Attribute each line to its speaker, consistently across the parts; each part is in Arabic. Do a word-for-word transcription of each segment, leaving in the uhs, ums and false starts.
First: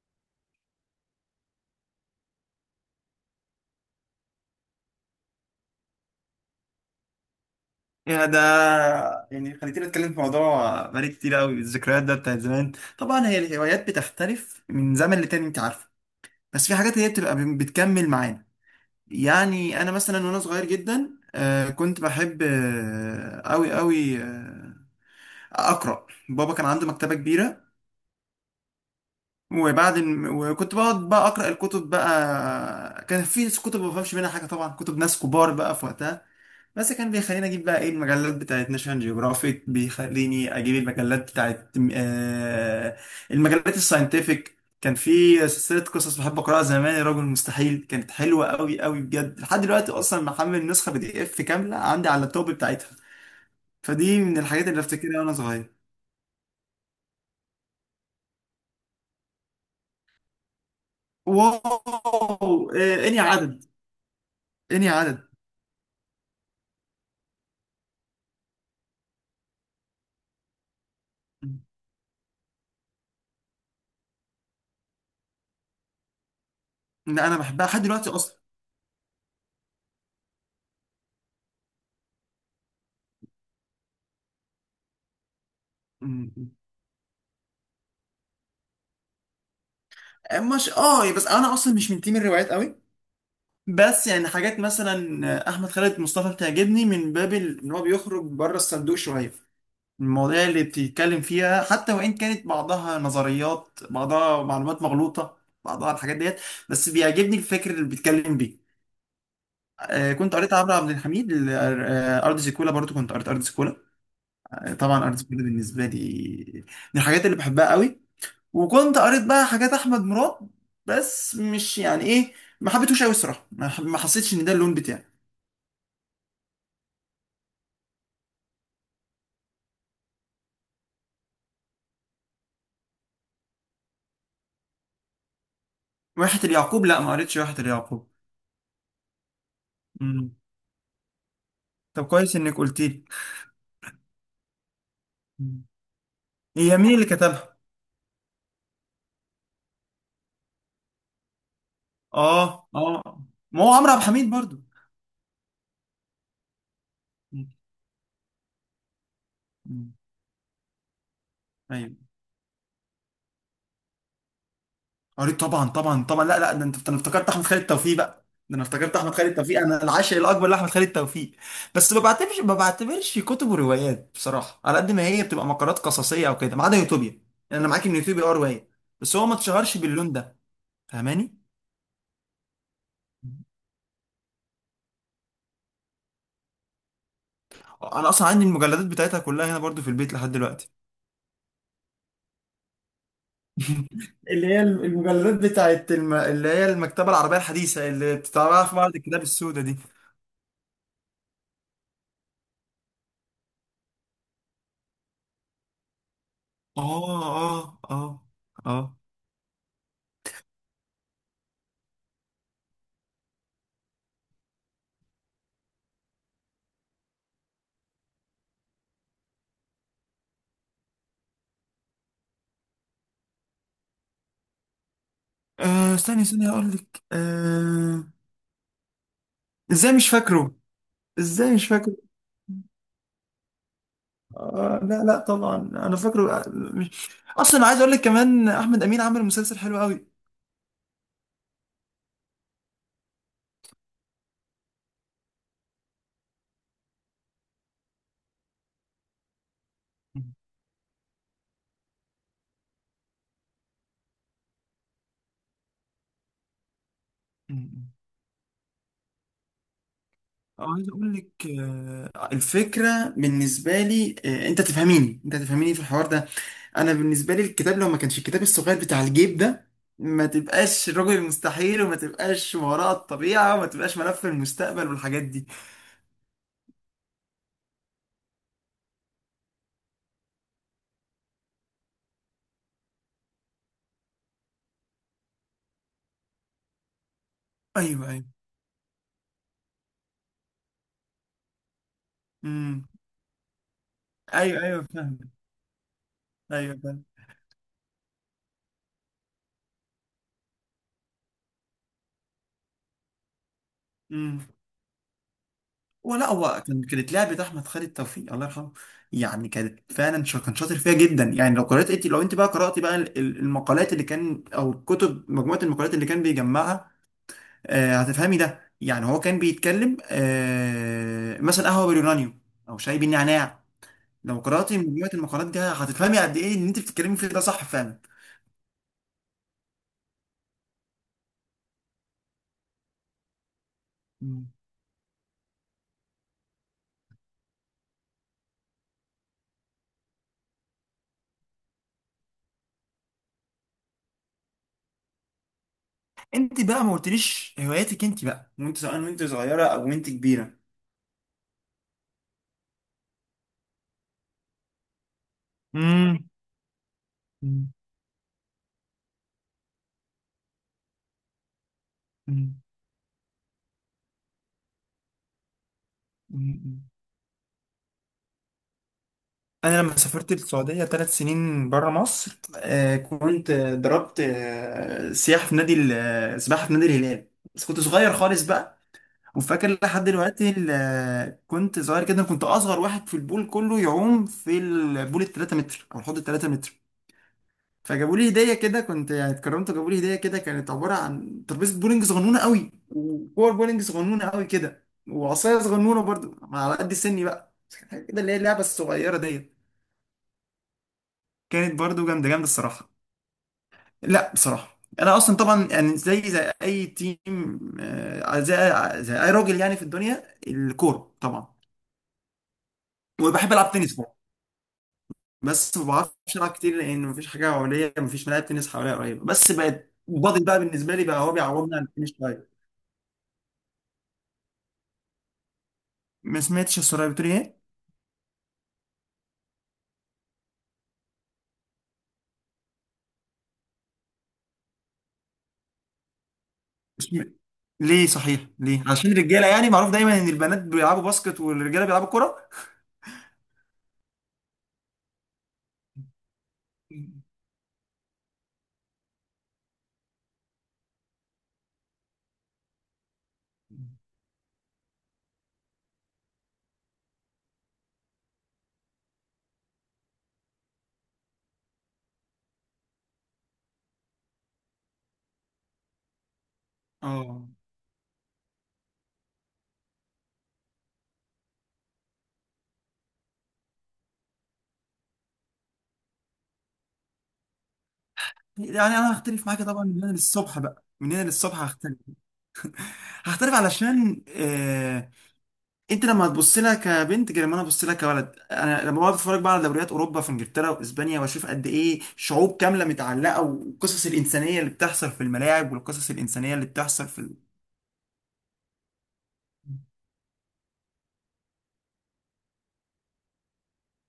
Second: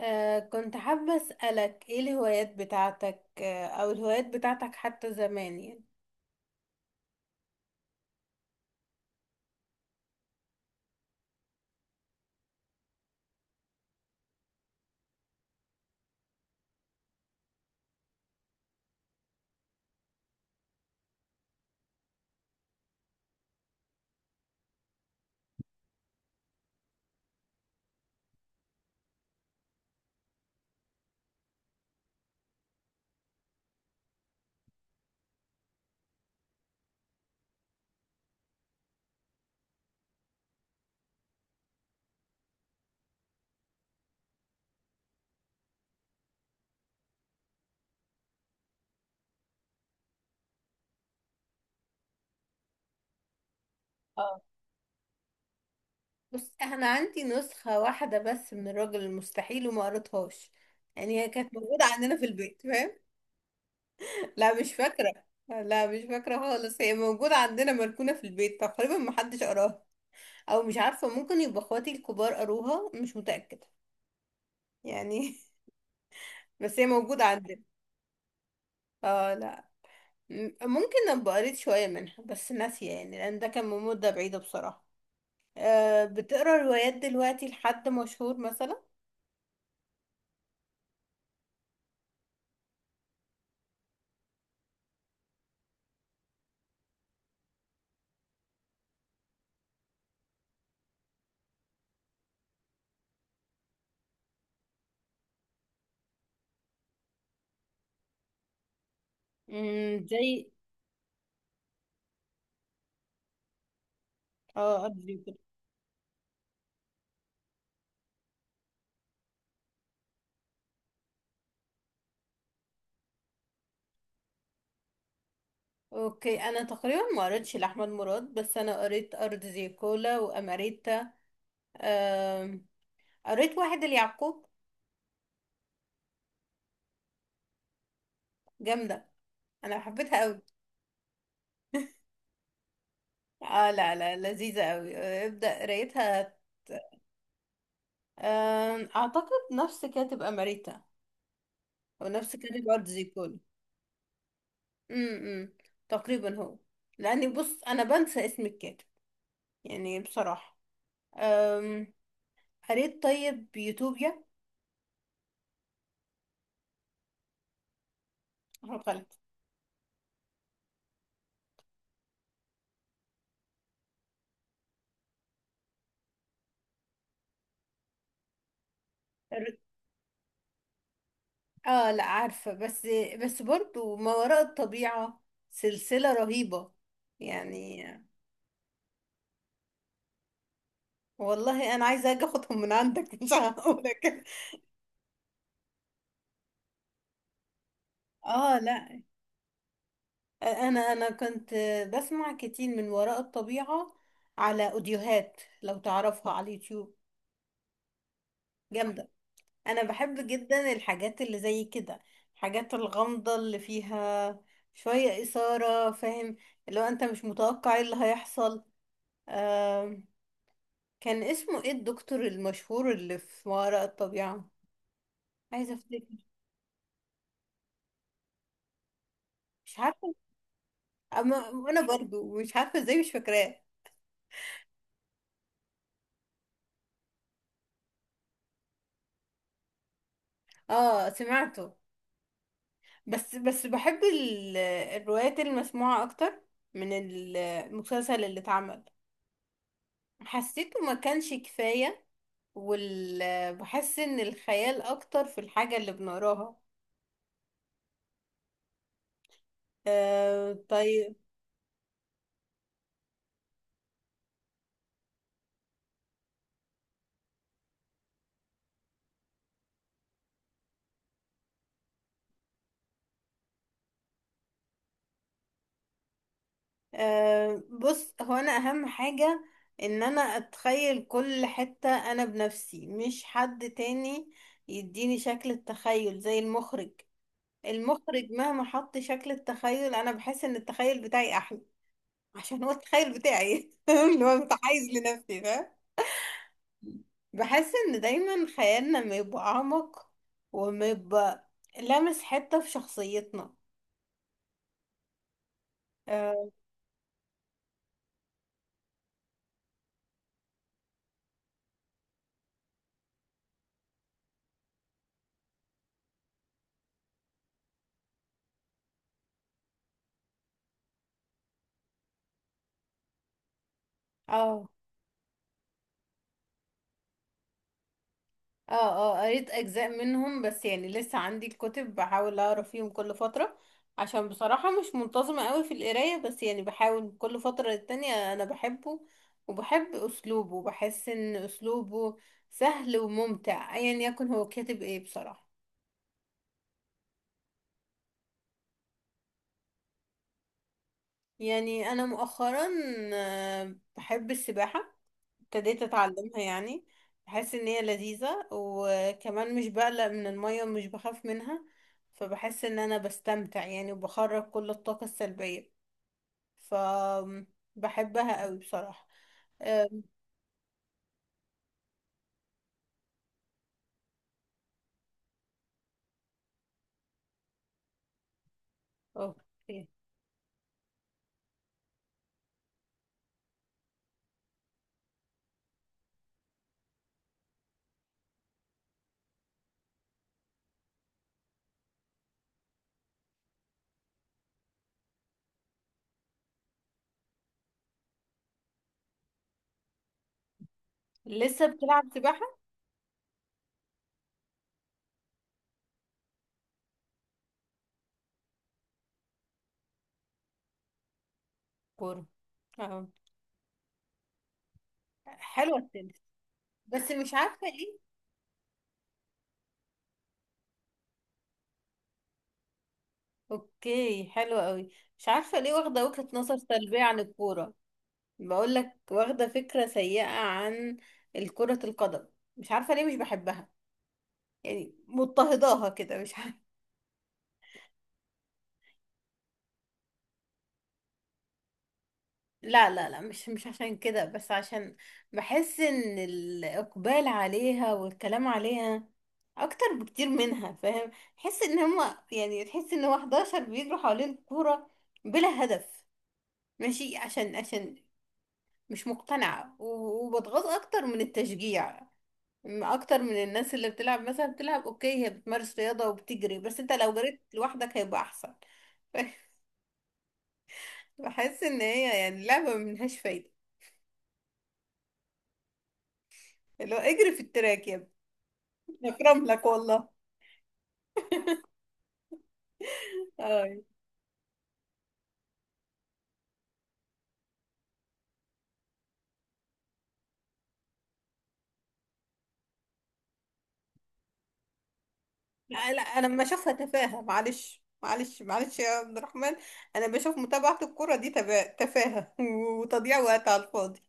Speaker 1: آه كنت حابة أسألك ايه الهوايات بتاعتك آه او الهوايات بتاعتك حتى زمان يعني
Speaker 2: يا ده، يعني خليتني اتكلم في موضوع بقالي كتير قوي. الذكريات ده بتاعت زمان. طبعا هي الهوايات بتختلف من زمن لتاني، انت عارفه. بس في حاجات هي بتبقى بتكمل معانا. يعني انا مثلا وانا صغير جدا، آه، كنت بحب قوي قوي اقرا. بابا كان عنده مكتبه كبيره. وبعد الم... وكنت بقعد بقى اقرا الكتب بقى. كان في كتب ما بفهمش منها حاجه طبعا، كتب ناس كبار بقى في وقتها. بس كان بيخليني اجيب بقى ايه المجلات بتاعت ناشونال جيوغرافيك، بيخليني اجيب المجلات بتاعت آه المجلات الساينتفك. كان في سلسله قصص بحب اقراها زمان، يا راجل مستحيل، كانت حلوه قوي قوي بجد. لحد دلوقتي اصلا محمل نسخه بي دي اف كامله عندي على اللابتوب بتاعتها. فدي من
Speaker 1: اه
Speaker 2: الحاجات اللي افتكرها وانا صغير.
Speaker 1: بص انا عندي نسخة واحدة بس من الراجل المستحيل وما قريتهاش، يعني هي كانت موجودة عندنا في البيت،
Speaker 2: واو
Speaker 1: فاهم؟
Speaker 2: آه اني عدد،
Speaker 1: لا مش
Speaker 2: اني
Speaker 1: فاكرة.
Speaker 2: عدد.
Speaker 1: لا مش فاكرة خالص، هي موجودة عندنا مركونة في البيت تقريبا محدش قراها، او مش عارفة، ممكن يبقى اخواتي الكبار قروها، مش متأكدة يعني. بس هي موجودة
Speaker 2: لا انا
Speaker 1: عندنا.
Speaker 2: بحبها لحد دلوقتي اصلا.
Speaker 1: اه لا، م- ممكن ابقى قريت شوية منها بس ناسية يعني، لان ده كان من مدة بعيدة بصراحة. أه
Speaker 2: م- م.
Speaker 1: بتقرا روايات دلوقتي لحد مشهور مثلا؟
Speaker 2: مش اه، بس انا اصلا مش من تيم الروايات قوي. بس يعني حاجات مثلا احمد خالد مصطفى بتعجبني من باب ال- ان هو بيخرج بره الصندوق شويه. المواضيع اللي بتتكلم فيها، حتى وان كانت بعضها نظريات، بعضها معلومات مغلوطه، بعضها الحاجات ديت، بس بيعجبني الفكر اللي بيتكلم بيه.
Speaker 1: امم،
Speaker 2: آه كنت
Speaker 1: زي
Speaker 2: قريت عمرو عبد الحميد، ال- آه، ارض زيكولا. برضو كنت قريت ارض زيكولا. آه،
Speaker 1: اه ارض
Speaker 2: طبعا ارض
Speaker 1: زيكولا.
Speaker 2: زيكولا بالنسبه لي من الحاجات اللي بحبها قوي. وكنت قريت بقى حاجات احمد مراد بس مش يعني ايه، ما حبيتهوش قوي الصراحه. ما ما حسيتش ان ده اللون بتاعي.
Speaker 1: اوكي، انا تقريبا ما قريتش لاحمد مراد، بس انا قريت ارض زيكولا واماريتا. آم، قريت واحد اليعقوب،
Speaker 2: واحة اليعقوب؟ لا ما قريتش واحة اليعقوب.
Speaker 1: جامدة، انا حبيتها
Speaker 2: مم.
Speaker 1: قوي.
Speaker 2: طب كويس انك قلت لي.
Speaker 1: اه لا لا، لذيذة قوي، آه، ابدأ
Speaker 2: مم.
Speaker 1: قرايتها.
Speaker 2: هي مين اللي كتبها؟
Speaker 1: آم، اعتقد نفس كاتب اماريتا او نفس كاتب
Speaker 2: اه
Speaker 1: ارض
Speaker 2: اه،
Speaker 1: زيكولا.
Speaker 2: ما هو عمرو عبد الحميد برضو.
Speaker 1: امم، تقريبا هو، لاني
Speaker 2: مم.
Speaker 1: بص انا بنسى اسم الكاتب
Speaker 2: مم.
Speaker 1: يعني بصراحه. أم...
Speaker 2: ايوه،
Speaker 1: قريت طيب يوتوبيا.
Speaker 2: قريت طبعا طبعا طبعا. لا لا ده انت، ده انا افتكرت احمد خالد توفيق بقى، ده انا
Speaker 1: آه،
Speaker 2: افتكرت
Speaker 1: غلط.
Speaker 2: احمد خالد توفيق. انا العاشق الاكبر لاحمد خالد توفيق. بس ما بعتبرش ما بعتبرش كتب وروايات بصراحه، على قد ما هي بتبقى مقالات قصصيه او كده، ما عدا يوتوبيا. يعني انا معاك ان يوتوبيا اه روايه، بس هو ما
Speaker 1: ر-
Speaker 2: اتشهرش باللون ده. فاهماني.
Speaker 1: اه لا عارفه، بس بس برضو ما وراء الطبيعه سلسله رهيبه يعني.
Speaker 2: انا اصلا عندي المجلدات بتاعتها كلها هنا برضو في البيت لحد دلوقتي،
Speaker 1: والله انا عايزه اجي اخدهم من عندك مش هقولك.
Speaker 2: اللي هي المجلدات بتاعت الم... اللي هي المكتبة العربية الحديثة اللي
Speaker 1: اه
Speaker 2: بتتعمل في معرض
Speaker 1: لا،
Speaker 2: الكتاب السوداء دي.
Speaker 1: انا انا كنت بسمع كتير من وراء الطبيعه على اوديوهات لو تعرفها على اليوتيوب.
Speaker 2: اه اه اه. اه.
Speaker 1: جامده. انا بحب جدا الحاجات اللي زي كده، الحاجات الغامضة اللي فيها شوية إثارة، فاهم؟ اللي هو انت مش متوقع ايه اللي هيحصل. آم، كان اسمه ايه الدكتور المشهور اللي في ما وراء الطبيعة؟ عايزة
Speaker 2: آه،
Speaker 1: افتكر،
Speaker 2: استني استني هقول لك آه.
Speaker 1: مش
Speaker 2: ازاي مش
Speaker 1: عارفة.
Speaker 2: فاكره.
Speaker 1: أما
Speaker 2: ازاي مش
Speaker 1: انا
Speaker 2: فاكره.
Speaker 1: برضو مش عارفة ازاي مش فاكراه.
Speaker 2: آه لا لا طبعا انا فاكره، آه، مش... اصلا عايز اقول لك كمان احمد امين عمل مسلسل حلو
Speaker 1: اه سمعته، بس بس بحب ال- الروايات المسموعة اكتر من المسلسل اللي اتعمل.
Speaker 2: قوي.
Speaker 1: حسيته ما كانش كفاية وال... بحس ان الخيال اكتر في الحاجة اللي بنقراها. أه
Speaker 2: أه، عايز
Speaker 1: طيب.
Speaker 2: اقول لك، آه، الفكره بالنسبه لي، آه، انت تفهميني، انت تفهميني في الحوار ده. انا بالنسبه لي الكتاب، لو ما كانش الكتاب الصغير بتاع الجيب ده، ما تبقاش الرجل المستحيل، وما تبقاش ما وراء الطبيعه، وما تبقاش ملف المستقبل والحاجات دي.
Speaker 1: أه بص، هو انا اهم حاجة ان انا اتخيل كل حتة انا بنفسي مش حد تاني، يديني شكل التخيل زي المخرج.
Speaker 2: ايوه ايوه.
Speaker 1: المخرج مهما حط شكل التخيل انا بحس ان التخيل بتاعي احلى، عشان هو
Speaker 2: امم.
Speaker 1: التخيل بتاعي اللي هو
Speaker 2: ايوه
Speaker 1: متحيز
Speaker 2: ايوه فاهم.
Speaker 1: لنفسي ده.
Speaker 2: ايوه
Speaker 1: بحس ان دايما خيالنا ما يبقى اعمق وما يبقى لامس حتة في شخصيتنا.
Speaker 2: فاهم. ولا
Speaker 1: اه
Speaker 2: هو كان، كانت لعبة أحمد خالد توفيق الله يرحمه، يعني كانت فعلا شا- كان شاطر فيها جدا. يعني لو قرأت انت، لو انت بقى قرأتي بقى ال- ال- المقالات اللي كان، أو الكتب مجموعة المقالات اللي كان بيجمعها، آه هتفهمي ده. يعني هو كان بيتكلم آه مثلا قهوة باليورانيوم، أو شاي بالنعناع. لو
Speaker 1: اه
Speaker 2: قرأتي مجموعة المقالات دي هتفهمي قد إيه إن انت بتتكلمي فيه ده صح فعلا.
Speaker 1: اه. آه، قريت اجزاء منهم بس يعني لسه عندي الكتب، بحاول اقرا فيهم كل فترة عشان
Speaker 2: مم.
Speaker 1: بصراحة مش منتظمة قوي في القراية، بس يعني بحاول كل فترة للتانية، انا بحبه وبحب اسلوبه. بحس ان اسلوبه سهل وممتع، ايا يكن هو كاتب ايه بصراحة.
Speaker 2: انت بقى ما قلتليش هواياتك انت بقى، وانت سواء وانت صغيرة أو وانت كبيرة.
Speaker 1: يعني انا مؤخرا آه، بحب السباحة، ابتديت
Speaker 2: مم.
Speaker 1: اتعلمها يعني. بحس ان
Speaker 2: مم.
Speaker 1: هي لذيذة، وكمان مش بقلق من المية ومش بخاف منها،
Speaker 2: مم.
Speaker 1: فبحس ان انا بستمتع يعني وبخرج كل الطاقة السلبية. ف
Speaker 2: مم.
Speaker 1: بحبها قوي بصراحة.
Speaker 2: انا لما
Speaker 1: أم،
Speaker 2: سافرت السعوديه ثلاث سنين بره مصر، آه، كنت، آه، ضربت، آه، سياحه في نادي ال- آه، سباحه في نادي الهلال. بس كنت صغير خالص بقى. وفاكر
Speaker 1: اوكي.
Speaker 2: لحد دلوقتي ال- آه، كنت صغير جدا، كنت اصغر واحد في البول كله يعوم في البول ال تلاتة متر او الحوض ال ثلاثة متر. فجابوا لي هديه كده، كنت يعني اتكرمت، وجابوا لي هديه كده كانت عباره عن ترابيزه بولينج صغنونه قوي، وكور بولينج صغنونه قوي كده، وعصايه صغنونه برضو على قد سني بقى، بس كانت حاجة كده اللي هي اللعبه الصغيره ديت.
Speaker 1: لسه
Speaker 2: كانت
Speaker 1: بتلعب
Speaker 2: برضو جامده جامده
Speaker 1: سباحة؟
Speaker 2: الصراحه. لا بصراحه، انا اصلا طبعا يعني زي زي اي تيم، آه، زي زي اي راجل يعني في الدنيا الكوره طبعا.
Speaker 1: كورة، اه.
Speaker 2: وبحب العب تنس برضه، بس
Speaker 1: حلوة
Speaker 2: ما بعرفش
Speaker 1: التنس،
Speaker 2: العب كتير لان
Speaker 1: بس
Speaker 2: مفيش
Speaker 1: مش
Speaker 2: حاجه
Speaker 1: عارفة
Speaker 2: حواليا،
Speaker 1: ايه.
Speaker 2: مفيش ملاعب تنس حواليا قريبه. بس بقت بادل بقى بالنسبه لي بقى، هو بيعوضني عن التنس شويه.
Speaker 1: اوكي، حلوة قوي. مش عارفة ليه واخدة وجهة
Speaker 2: ما
Speaker 1: نظر
Speaker 2: سمعتش
Speaker 1: سلبية
Speaker 2: السؤال،
Speaker 1: عن
Speaker 2: بتقولي ايه؟
Speaker 1: الكورة. بقول لك واخده فكره سيئه عن الكره القدم، مش عارفه ليه مش بحبها، يعني مضطهداها كده مش عارفه.
Speaker 2: اسم- ليه صحيح، ليه؟ عشان الرجاله يعني، معروف دايما ان البنات بيلعبوا باسكت والرجاله بيلعبوا كوره.
Speaker 1: لا لا لا، مش مش عشان كده، بس عشان بحس ان الاقبال عليها والكلام عليها اكتر بكتير منها، فاهم؟ تحس ان هما يعني تحس ان هو حداشر بيجروا حوالين الكوره بلا هدف. ماشي، عشان عشان مش مقتنعه، و- وبتغاظ اكتر من التشجيع، م- اكتر من الناس اللي بتلعب مثلا، بتلعب اوكي هي بتمارس رياضة وبتجري، بس انت لو جريت
Speaker 2: اه.
Speaker 1: لوحدك هيبقى احسن. بحس ان هي يعني لعبة ملهاش فايدة، اللي هو اجري في التراك يا
Speaker 2: يعني
Speaker 1: ابني
Speaker 2: انا
Speaker 1: اكرم
Speaker 2: هختلف معاك
Speaker 1: لك
Speaker 2: طبعا من
Speaker 1: والله.
Speaker 2: هنا للصبح بقى، من هنا للصبح هختلف. هختلف
Speaker 1: اه
Speaker 2: علشان آه... انت لما هتبص لها كبنت غير لما انا ابص لها كولد. انا لما بقعد اتفرج بقى على دوريات اوروبا في انجلترا واسبانيا واشوف قد ايه شعوب كامله متعلقه، والقصص الانسانيه اللي بتحصل في الملاعب،
Speaker 1: لا لا،
Speaker 2: والقصص
Speaker 1: انا لما
Speaker 2: الانسانيه اللي
Speaker 1: اشوفها
Speaker 2: بتحصل في
Speaker 1: تفاهة.
Speaker 2: ال...
Speaker 1: معلش معلش معلش يا عبد الرحمن، انا بشوف متابعة الكرة دي تبا- تفاهة وتضييع وقت على الفاضي.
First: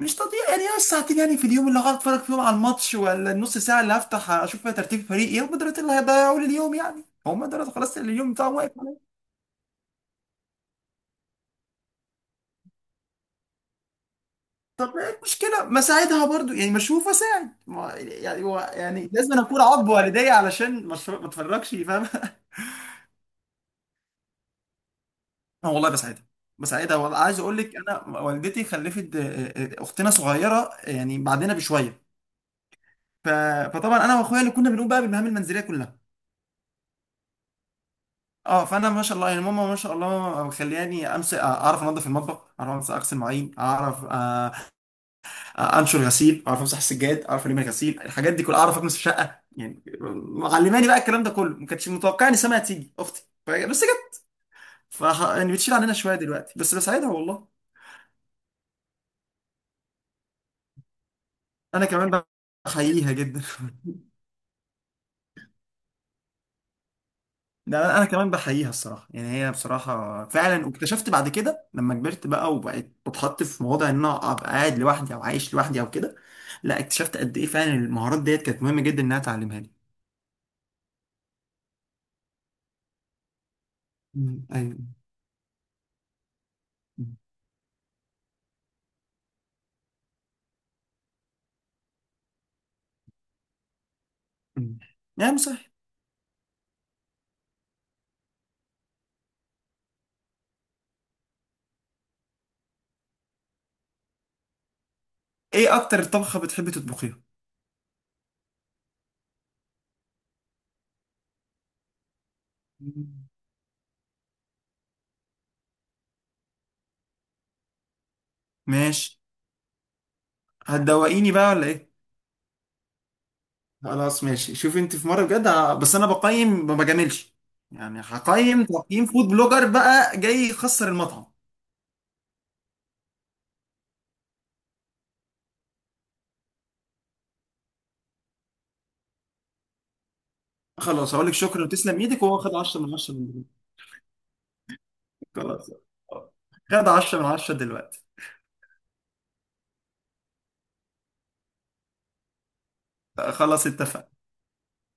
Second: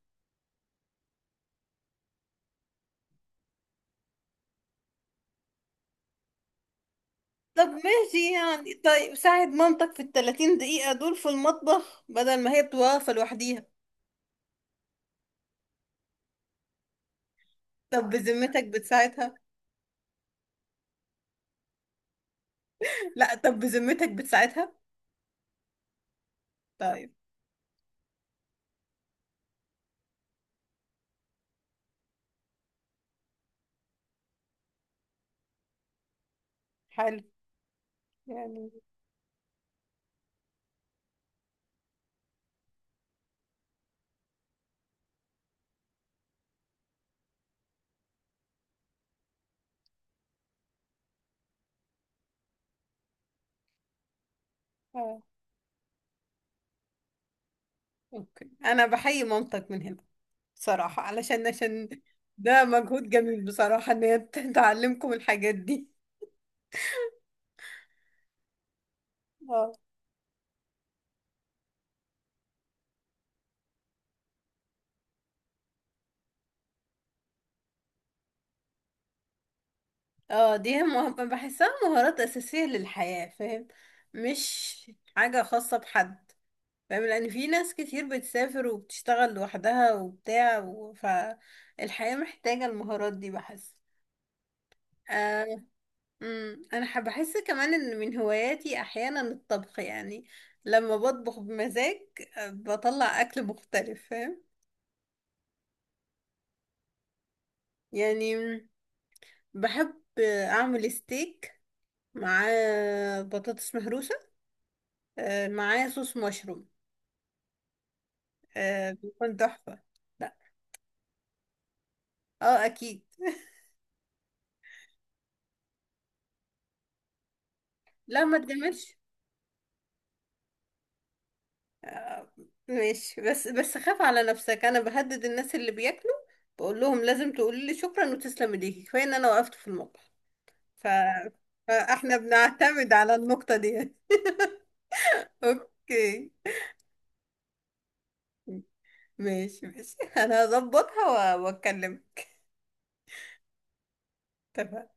Speaker 2: مش تضييع. يعني هي الساعتين يعني في اليوم اللي هقعد اتفرج فيهم على الماتش، ولا النص ساعه اللي هفتح اشوف فيها ترتيب فريق، ايه هم دول اللي هيضيعوا لي اليوم؟ يعني هم
Speaker 1: طب
Speaker 2: دول خلاص اللي
Speaker 1: ماشي
Speaker 2: اليوم بتاعهم واقف.
Speaker 1: يعني، طيب ساعد مامتك في التلاتين دقيقة دول في المطبخ بدل ما هي بتبقى واقفة لوحديها.
Speaker 2: طب ايه المشكلة؟ ما ساعدها برضو، يعني مشروف وساعد، ما
Speaker 1: طب
Speaker 2: يعني
Speaker 1: بذمتك
Speaker 2: هو يعني لازم
Speaker 1: بتساعدها؟
Speaker 2: أنا اكون عض والدي علشان مشروع ما اتفرجش، فاهم؟
Speaker 1: لا طب بذمتك بتساعدها؟
Speaker 2: اه والله بساعدها، بساعدها
Speaker 1: طيب،
Speaker 2: والله. عايز اقول لك، انا والدتي خلفت آه، آه، اختنا صغيرة، آه، يعني بعدنا بشوية. ف... فطبعا انا واخويا اللي كنا بنقوم بقى بالمهام المنزلية كلها.
Speaker 1: حلو
Speaker 2: اه،
Speaker 1: يعني.
Speaker 2: فانا ما شاء الله، يعني ماما ما شاء الله مخلياني امسك، اعرف انظف المطبخ، اعرف امسك اغسل مواعين، اعرف آه، انشر غسيل، اعرف امسح السجاد، اعرف الم غسيل، الحاجات دي كلها اعرف اكنس في شقه يعني. معلماني بقى الكلام ده كله، ما كانتش متوقع ان سما هتيجي اختي ف- بس جت. ف
Speaker 1: اه
Speaker 2: يعني بتشيل عننا شويه دلوقتي، بس بساعدها والله.
Speaker 1: اوكي، انا بحيي مامتك من هنا بصراحة، علشان
Speaker 2: انا
Speaker 1: عشان
Speaker 2: كمان
Speaker 1: ده مجهود
Speaker 2: بحييها جدا.
Speaker 1: جميل بصراحة ان هي ت- تعلمكم الحاجات دي.
Speaker 2: ده انا كمان بحييها الصراحه. يعني هي
Speaker 1: اه
Speaker 2: بصراحه فعلا، واكتشفت بعد كده لما كبرت بقى وبقيت بتحط في مواضع ان انا ابقى قاعد لوحدي او عايش لوحدي او كده، لا اكتشفت قد ايه فعلا المهارات ديت كانت مهمه جدا انها تعلمها لي.
Speaker 1: اه، دي مه... بحسها مهارات اساسية للحياة، فاهم؟
Speaker 2: أمم، ايوه.
Speaker 1: مش حاجة خاصة بحد، فاهم؟
Speaker 2: أمم،
Speaker 1: لان في ناس كتير بتسافر وبتشتغل لوحدها وبتاع و... فالحياة محتاجة المهارات دي بحس.
Speaker 2: أمم. نعم
Speaker 1: آه،
Speaker 2: صح.
Speaker 1: امم، انا حب- بحس كمان ان من هواياتي احيانا الطبخ يعني، لما بطبخ بمزاج آه، بطلع اكل مختلف، فاهم؟
Speaker 2: ايه اكتر طبخة بتحبي تطبخيها؟
Speaker 1: يعني مم، بحب آه، اعمل ستيك مع بطاطس مهروسه، آه، معاه صوص مشروم، آه،
Speaker 2: ماشي.
Speaker 1: بيكون تحفه. لا
Speaker 2: هتدوقيني بقى ولا ايه؟
Speaker 1: اه اكيد.
Speaker 2: خلاص ماشي، شوفي انت في مرة بجد، ه- بس انا بقيم ما بجاملش، يعني
Speaker 1: لا ما
Speaker 2: هقيم
Speaker 1: تجملش،
Speaker 2: تقييم فود بلوجر بقى جاي يخسر المطعم.
Speaker 1: ماشي، بس بس خاف على نفسك، انا بهدد الناس اللي بياكلوا، بقول لهم لازم تقولي لي شكرا وتسلم ايديكي، كفايه ان انا وقفت في المطبخ. ف...
Speaker 2: خلاص هقول لك شكرا وتسلم
Speaker 1: فاحنا
Speaker 2: ايدك، وهو خد عشرة من
Speaker 1: بنعتمد
Speaker 2: عشرة
Speaker 1: على
Speaker 2: من دلوقتي.
Speaker 1: النقطة دي.
Speaker 2: خلاص.
Speaker 1: اوكي،
Speaker 2: خد عشرة من عشرة دلوقتي.
Speaker 1: ماشي ماشي. انا هظبطها و- واتكلم.
Speaker 2: خلاص اتفقنا.
Speaker 1: تمام.